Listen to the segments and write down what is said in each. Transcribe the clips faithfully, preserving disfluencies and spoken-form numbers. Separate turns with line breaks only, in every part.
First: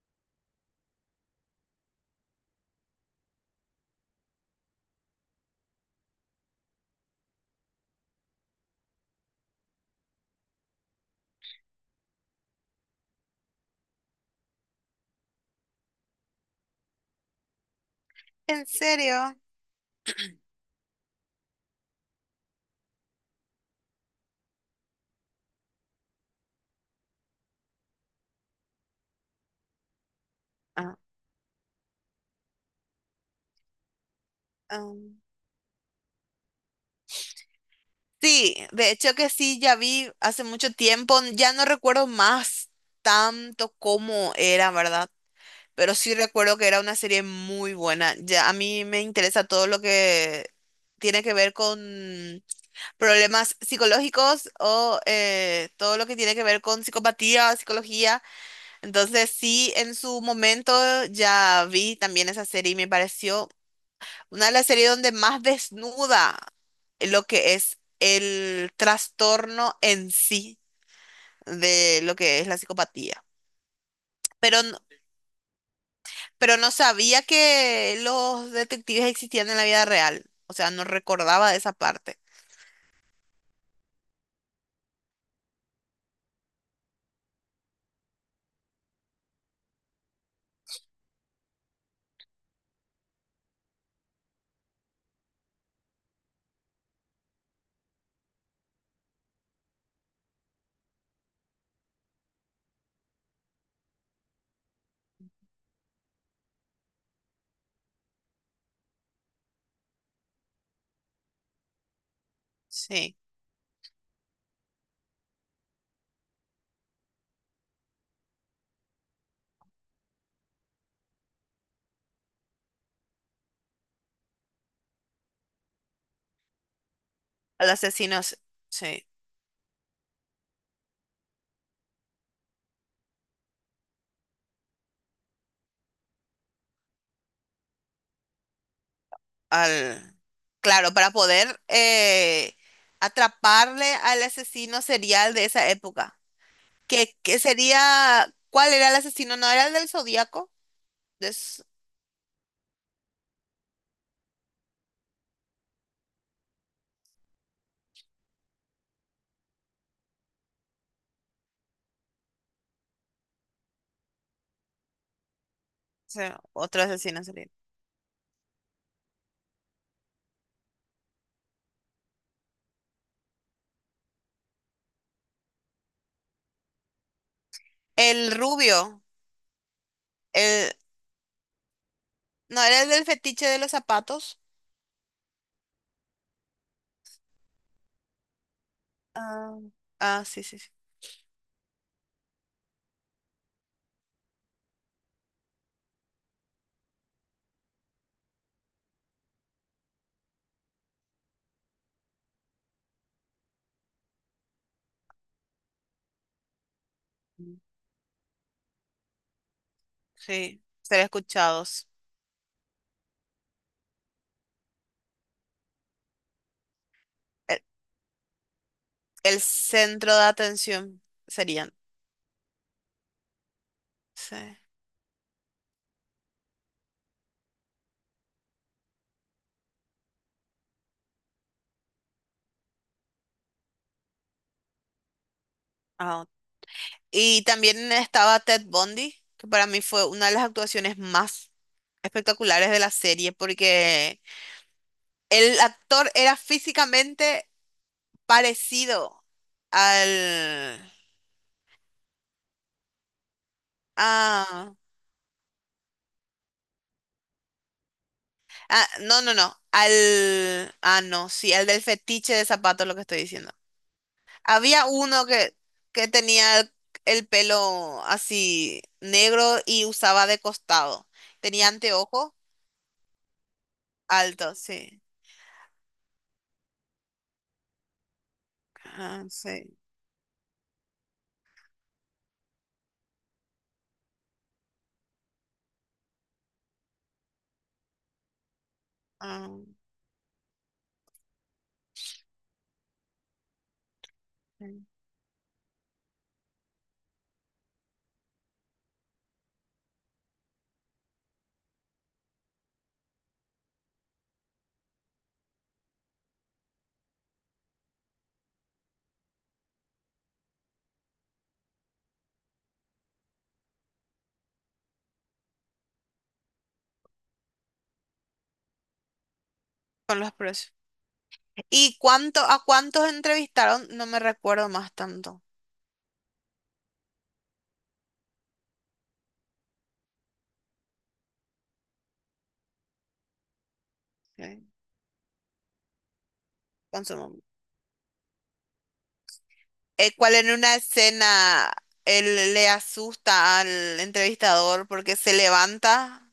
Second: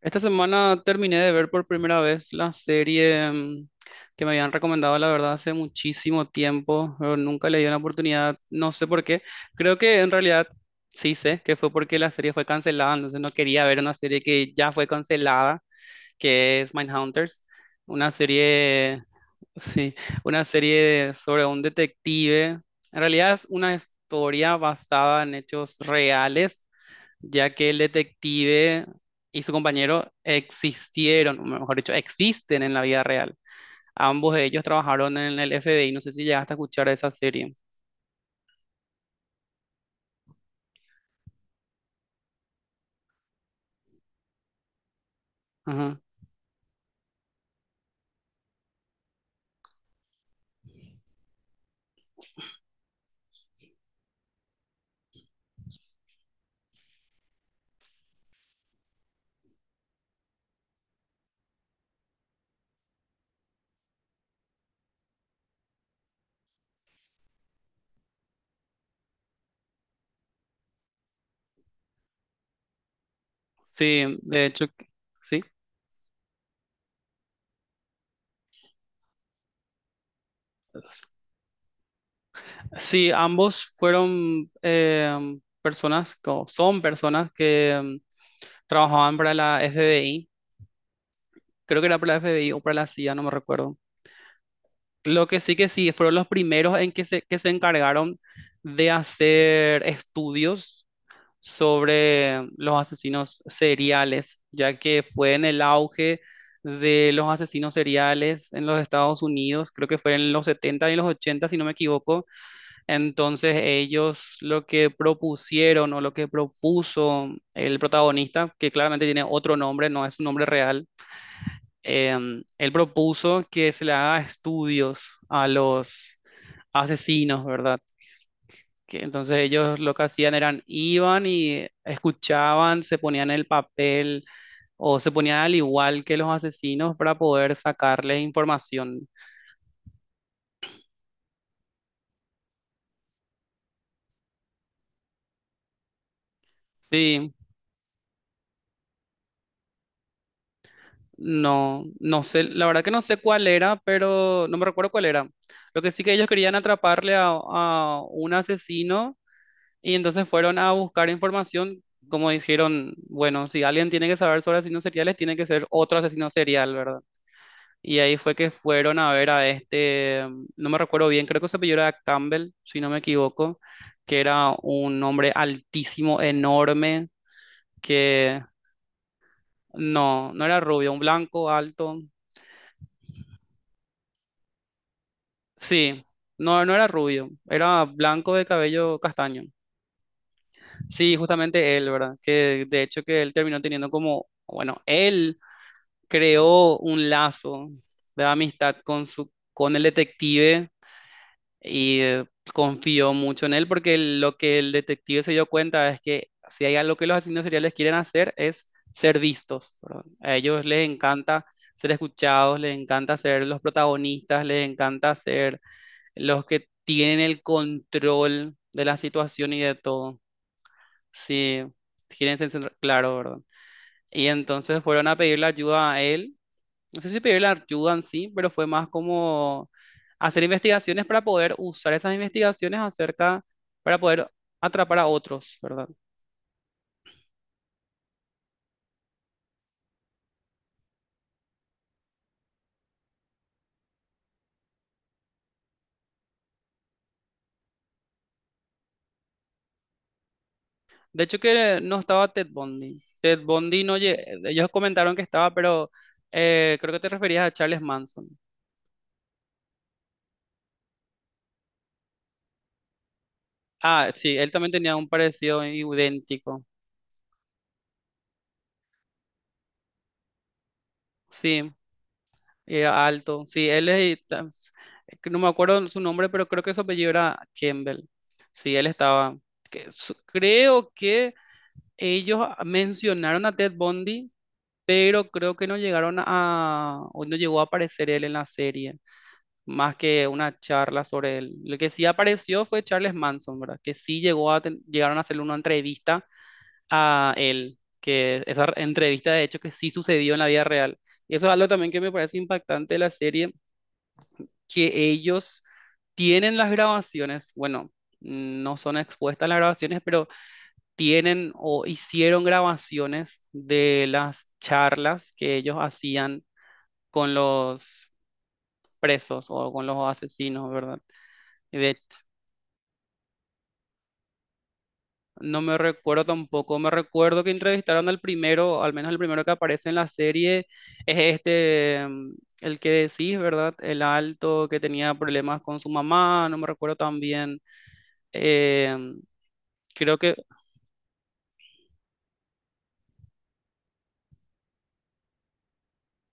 Esta semana terminé de ver por primera vez la serie mm, que me habían recomendado, la verdad, hace muchísimo tiempo, pero nunca le di una oportunidad, no sé por qué. Creo que en realidad sí sé que fue porque la serie fue cancelada, entonces no quería ver una serie que ya fue cancelada, que es Mindhunters, una
¿En
serie,
serio?
sí, una serie sobre un detective. En realidad es una historia basada en hechos reales ya que el detective y su compañero
Ah,
existieron, o mejor dicho, existen en la vida real. Ambos de ellos trabajaron
am.
en el F B I, no sé si llegaste a escuchar esa serie.
Sí, de hecho que sí, ya vi hace mucho tiempo, ya no recuerdo más tanto cómo era, ¿verdad? Pero
Ajá.
sí recuerdo que era una serie muy buena. Ya a mí me interesa todo lo que tiene que ver con problemas psicológicos o eh, todo lo que tiene que ver con psicopatía, psicología. Entonces sí, en su momento ya vi también esa serie y me pareció una de las series donde más desnuda lo que es el trastorno en sí de lo que es la psicopatía.
Sí, de
Pero,
hecho,
no-
sí.
pero no sabía que los detectives existían en la vida real. O sea, no recordaba de esa parte.
Sí, ambos fueron eh, personas, o son personas que mm, trabajaban para la F B I, creo que era para la F B I o para la C I A, no me recuerdo. Lo que sí que sí, fueron los primeros en que se, que se encargaron de hacer estudios sobre los asesinos seriales, ya que fue en el auge de los asesinos seriales en los Estados Unidos, creo que fue en los setenta y los ochenta si no me equivoco.
Sí.
Entonces ellos lo que propusieron o lo que propuso el protagonista, que claramente tiene otro nombre, no es su nombre real, em, él propuso que se le haga estudios a los asesinos,
Al
¿verdad?
asesino, s-
Que
sí.
entonces ellos lo que hacían eran iban y escuchaban, se ponían el papel o se ponían al igual que los asesinos para poder sacarles información.
Al... Claro, para poder eh, atraparle al asesino serial de esa época. ¿Que
Sí,
que sería? ¿Cuál era el asesino? ¿No era el del Zodíaco?
no, no sé, la verdad que no sé cuál era, pero no me recuerdo cuál era. Lo que sí que ellos querían atraparle a, a un asesino y entonces fueron a buscar información. Como dijeron, bueno, si alguien tiene que saber sobre asesinos seriales, tiene que ser otro
Sí,
asesino serial,
otro
¿verdad?
asesino serial.
Y ahí fue que fueron a ver a este, mm, no me recuerdo bien, creo que se apellidó era Campbell, si no me equivoco, que era un hombre altísimo, enorme,
El
que
rubio.
no, no era
El...
rubio, un blanco alto.
¿No era el del fetiche de los zapatos?
Sí, no, no era rubio, era blanco de cabello castaño.
Ah, ah, sí, sí, sí.
Sí, justamente él, ¿verdad? Que de hecho que él terminó teniendo como, bueno, él creó un lazo de amistad con su, con el detective. Y eh, confió mucho en él porque lo que el detective se dio cuenta es que si hay algo que los asesinos
Mm.
seriales quieren hacer es ser vistos, ¿verdad? A
Sí,
ellos les
ser
encanta
escuchados.
ser escuchados, les encanta ser los protagonistas, les encanta ser los que tienen el
El,
control de la
el
situación y de
centro
todo.
de atención
Sí,
serían.
quieren ser, centra- claro, ¿verdad? Y
Sí.
entonces fueron a pedirle ayuda a él, no sé si pedir la ayuda en sí, pero fue más como hacer investigaciones para poder usar esas investigaciones acerca, para poder atrapar a otros, ¿verdad?
Ah, ok. Y también estaba Ted Bundy, que para mí fue una de las actuaciones más espectaculares de la serie, porque el actor era físicamente parecido al...
De hecho que no estaba Ted Bundy. Ted Bundy no, lle- ellos
a-
comentaron que estaba, pero eh, creo que te referías a Charles Manson.
Ah, no, no, no. Al. Ah, no, sí, al del fetiche de zapatos, lo que estoy diciendo.
Ah, sí, él también
Había
tenía un
uno que,
parecido
que
idéntico.
tenía el pelo así negro y usaba de costado. Tenía
Sí,
anteojos
era alto. Sí, él es, ta-
altos, sí.
que no me acuerdo su nombre, pero creo que su apellido era Campbell. Sí, él
Ah,
estaba.
sí.
Que su- creo que ellos mencionaron a Ted Bundy, pero creo que no llegaron a, o no llegó a aparecer él en la serie,
Ah,
más que una charla sobre él. Lo que sí apareció fue Charles Manson, ¿verdad? Que sí llegó a, ten-
sí.
llegaron a hacerle una entrevista a él, que esa entrevista de hecho que sí sucedió en la vida real. Y eso es algo también que me parece impactante de la serie, que ellos tienen las grabaciones, bueno, no son expuestas las grabaciones, pero tienen o hicieron grabaciones de las charlas que ellos hacían con los presos o con los
Con los
asesinos,
precios.
¿verdad? Y De,
¿Y
hecho,
cuánto, a cuántos entrevistaron? No me recuerdo más tanto.
no me recuerdo tampoco, me recuerdo que entrevistaron al primero, al menos el primero que aparece en la serie, es este, mm, el que decís, ¿verdad? El alto
Sí,
que tenía problemas con su mamá, no me recuerdo
con su
tan
nombre.
bien. Em,
Eh,
creo
¿cuál
que...
en una escena él le asusta al entrevistador porque se levanta?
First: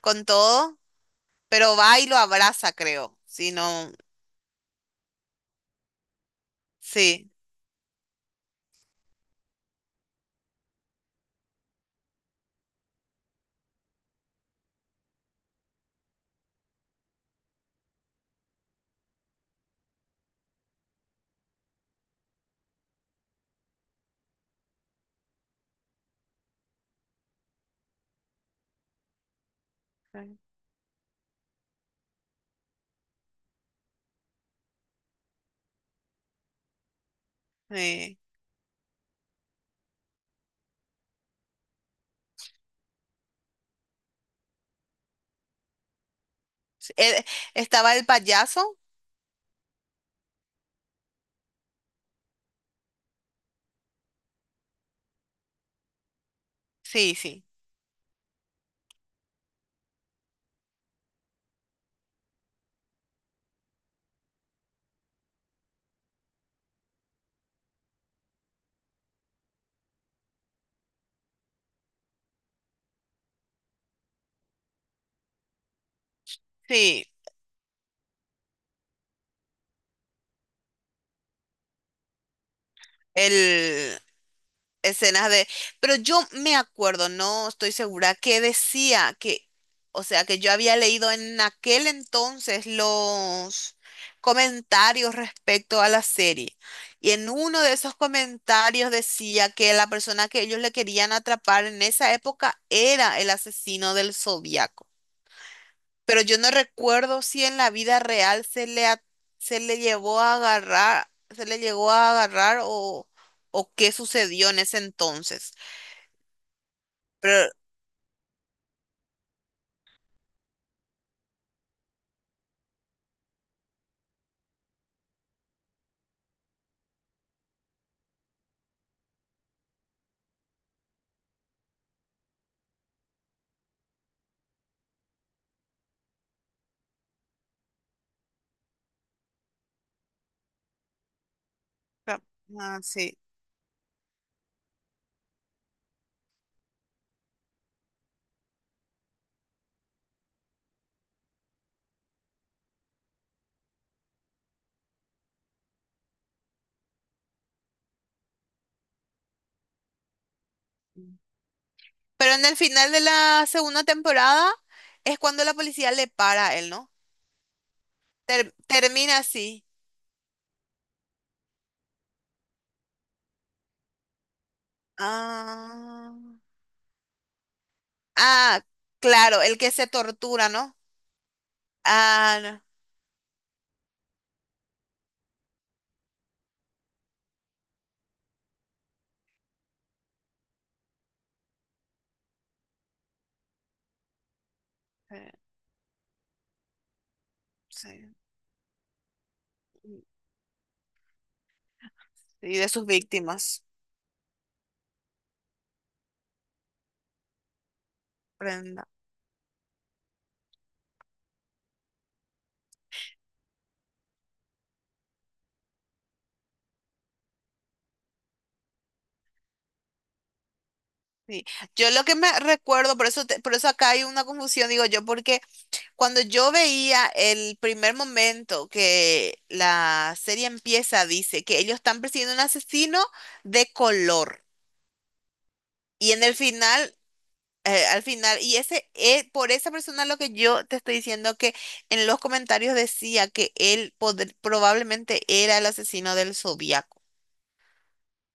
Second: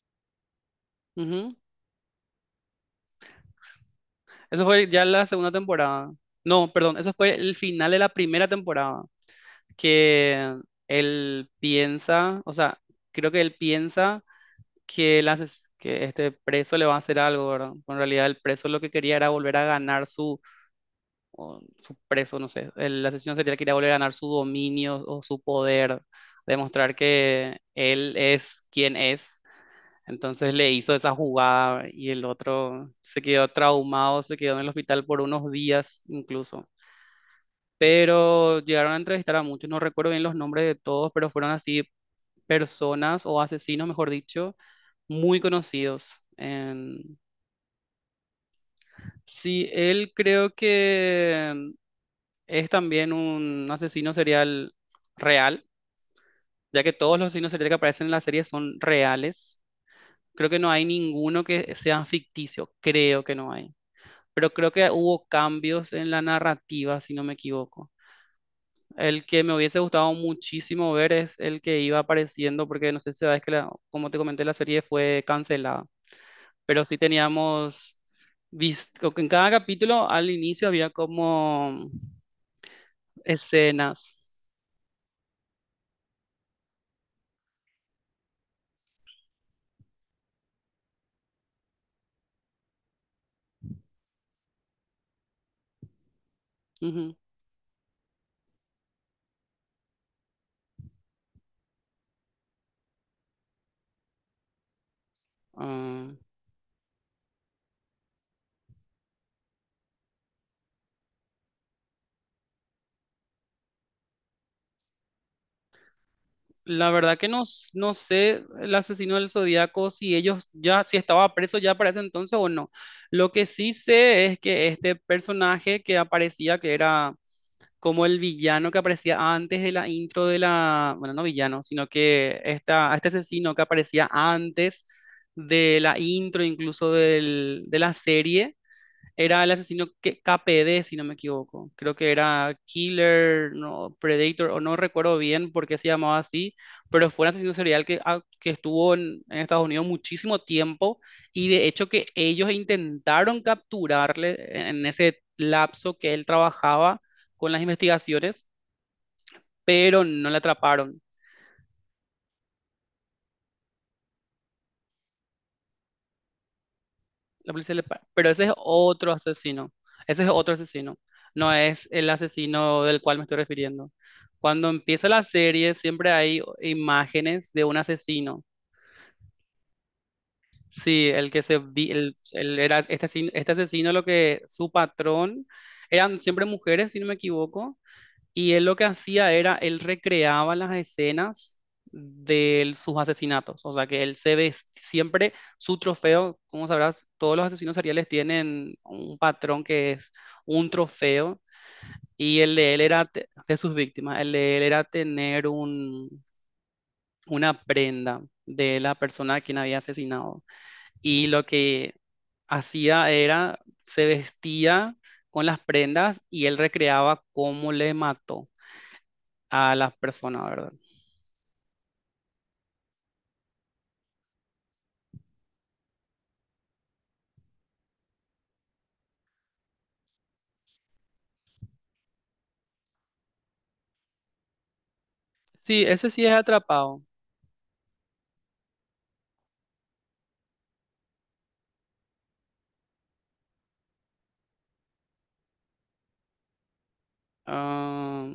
Con todo,
Ujú.
pero va y lo abraza, creo. Si no,
Eso fue ya la segunda temporada. No, perdón, eso
sí.
fue el final de la primera temporada. Que él piensa, o sea, creo que él piensa que, el ases- que este preso le va a hacer algo, ¿verdad? Pero en realidad el preso lo que quería era volver a ganar su, o su preso, no sé, el asesino serial quería volver a ganar su dominio o su poder, demostrar que él es quien es. Entonces le hizo esa jugada y el otro se quedó traumado, se quedó en el hospital por unos días incluso,
Sí.
pero llegaron a entrevistar a muchos, no recuerdo bien los nombres de todos, pero fueron así personas o asesinos, mejor dicho, muy conocidos.
Sí.
En-
Eh, estaba el payaso.
sí, él creo que es también un asesino serial real, ya que
Sí,
todos los
sí.
asesinos seriales que aparecen en la serie son reales. Creo que no hay ninguno que sea ficticio, creo que no hay. Pero creo que hubo cambios en la narrativa, si no me equivoco. El que me hubiese gustado muchísimo ver es el que iba apareciendo, porque no sé si sabes que, la- como te comenté, la serie fue cancelada, pero sí
Sí.
teníamos visto que en cada capítulo al inicio había como
El
escenas.
escenas de... Pero yo me acuerdo, no estoy segura, que decía que, o sea, que yo había leído en aquel entonces los comentarios respecto a la serie. Y
Ujú.
en uno de esos comentarios decía que la persona que ellos le querían atrapar en esa época era el asesino del Zodíaco.
Ah,
Pero yo no recuerdo si en la vida real se le, a- se le llevó a agarrar, se le llegó a agarrar o o qué sucedió en ese entonces.
la verdad que no,
Pero,
s- no sé el asesino del Zodíaco si ellos ya, si estaba preso ya para ese entonces o no. Lo que sí sé es que este personaje que aparecía, que era como el villano que aparecía antes de la intro de la, bueno, no villano, sino que esta, este asesino que aparecía antes de la intro incluso del- de la serie, era el asesino que, K P D, si no me equivoco. Creo que
Cap-
era
ah, sí.
Killer, no, Predator, o no recuerdo bien por qué se llamaba así, pero fue un asesino serial que, ah, que estuvo en, en Estados Unidos muchísimo tiempo y de hecho que ellos intentaron capturarle en, en ese lapso que él trabajaba con las investigaciones, pero no le atraparon.
Pero en el final de la segunda temporada es cuando la policía le para a él, ¿no?
La policía le para. Pero ese es
Ter-
otro
termina así.
asesino. Ese es otro asesino. No es el asesino del cual me estoy refiriendo. Cuando empieza la serie, siempre
Ah,
hay imágenes de un asesino.
ah, claro, el que se tortura, ¿no?
Sí, el que se vi- el,
Ah,
el-
no.
era este asesino, este asesino lo que su patrón eran siempre mujeres, si no me equivoco, y él lo que hacía era, él recreaba las escenas de él- sus asesinatos. O sea, que él se vestía,
Eh,
siempre su trofeo, como sabrás, todos los asesinos seriales
sí.
tienen un patrón que es un trofeo. Y el
Y de
de él
sus
era, te- de
víctimas.
sus víctimas, el de él era tener un, una prenda de
Prenda.
la persona a quien había asesinado. Y lo que hacía era, se vestía con las prendas y él recreaba cómo le mató a las personas, ¿verdad?
Sí. Yo lo que me recuerdo, por eso, te- por eso acá hay una confusión, digo yo, porque cuando yo veía el primer momento que la serie empieza, dice que ellos están persiguiendo un asesino de color.
Sí, ese
Y en
sí es
el final,
atrapado.
eh, al final, y ese, eh, por esa persona lo que yo te estoy diciendo que en los comentarios decía que él poder- probablemente era el asesino del Zodíaco.
Ah,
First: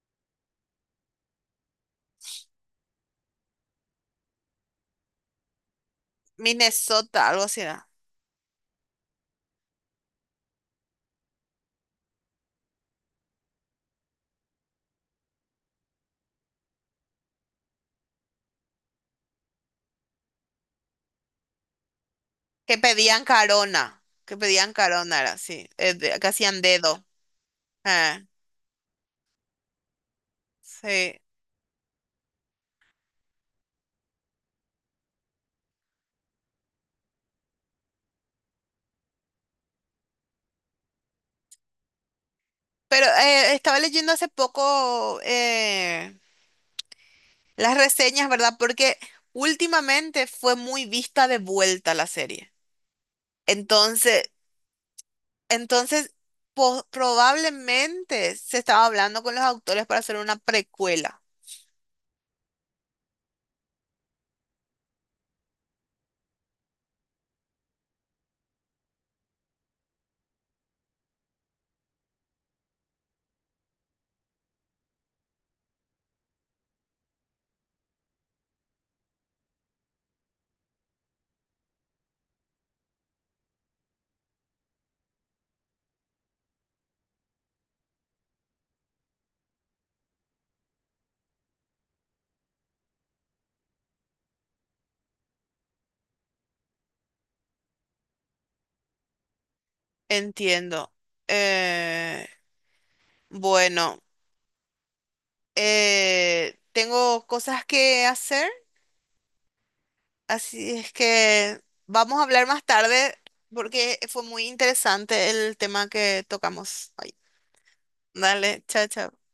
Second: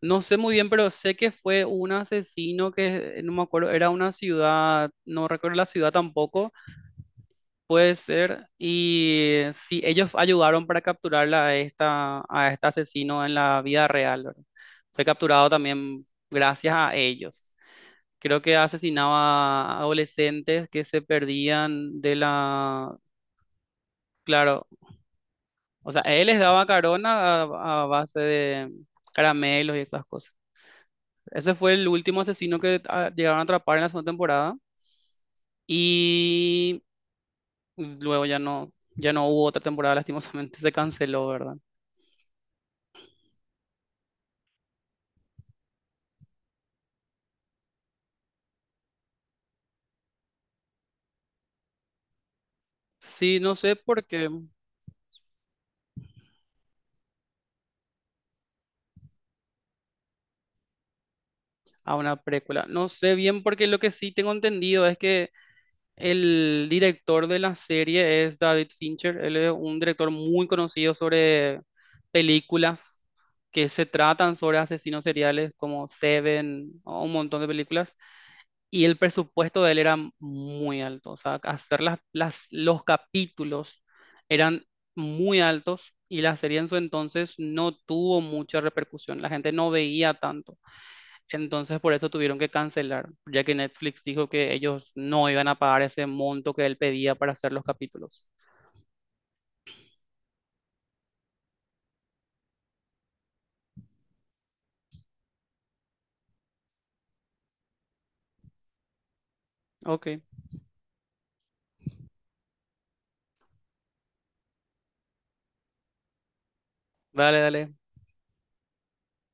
no sé muy bien, pero sé que fue un asesino que, eh, no me acuerdo, era una ciudad, no recuerdo la ciudad tampoco,
Minnesota, algo así era.
puede ser. Y sí, ellos ayudaron para capturarla a, esta, a este asesino en la vida real, ¿verdad? Fue capturado también gracias a ellos. Creo que asesinaba a adolescentes que se perdían de
Que
la...
pedían carona, que
Claro,
pedían carona, era así,
o
eh,
sea,
de-
él
que
les
hacían
daba
dedo.
carona a, a base
Ah,
de caramelos y esas cosas.
sí.
Ese fue el último asesino que ah, llegaron a atrapar en la segunda temporada. Y luego ya no, ya no hubo otra temporada, lastimosamente. Se canceló, ¿verdad?
Pero eh, estaba leyendo hace poco eh, las reseñas, ¿verdad? Porque últimamente fue muy vista de vuelta la serie.
Sí, no sé por qué.
Entonces, entonces po- probablemente se estaba hablando con los autores para hacer una precuela.
A una precuela. No sé bien porque lo que sí tengo entendido es que el director de la serie es David Fincher. Él es un director muy conocido sobre películas que se tratan sobre asesinos seriales como Seven o un montón de películas. Y el presupuesto de él era muy alto. O sea, hacer las, las- los capítulos eran muy altos y la serie en su entonces no tuvo mucha repercusión. La gente no veía tanto. Entonces por eso tuvieron que cancelar, ya que Netflix dijo que ellos no iban a pagar ese monto que él pedía para hacer los capítulos.
Entiendo. Eh, bueno, eh, tengo cosas que hacer,
Ok,
así es que vamos a hablar más tarde porque fue muy interesante el tema que tocamos hoy.
dale, dale.
Dale, chao, chao.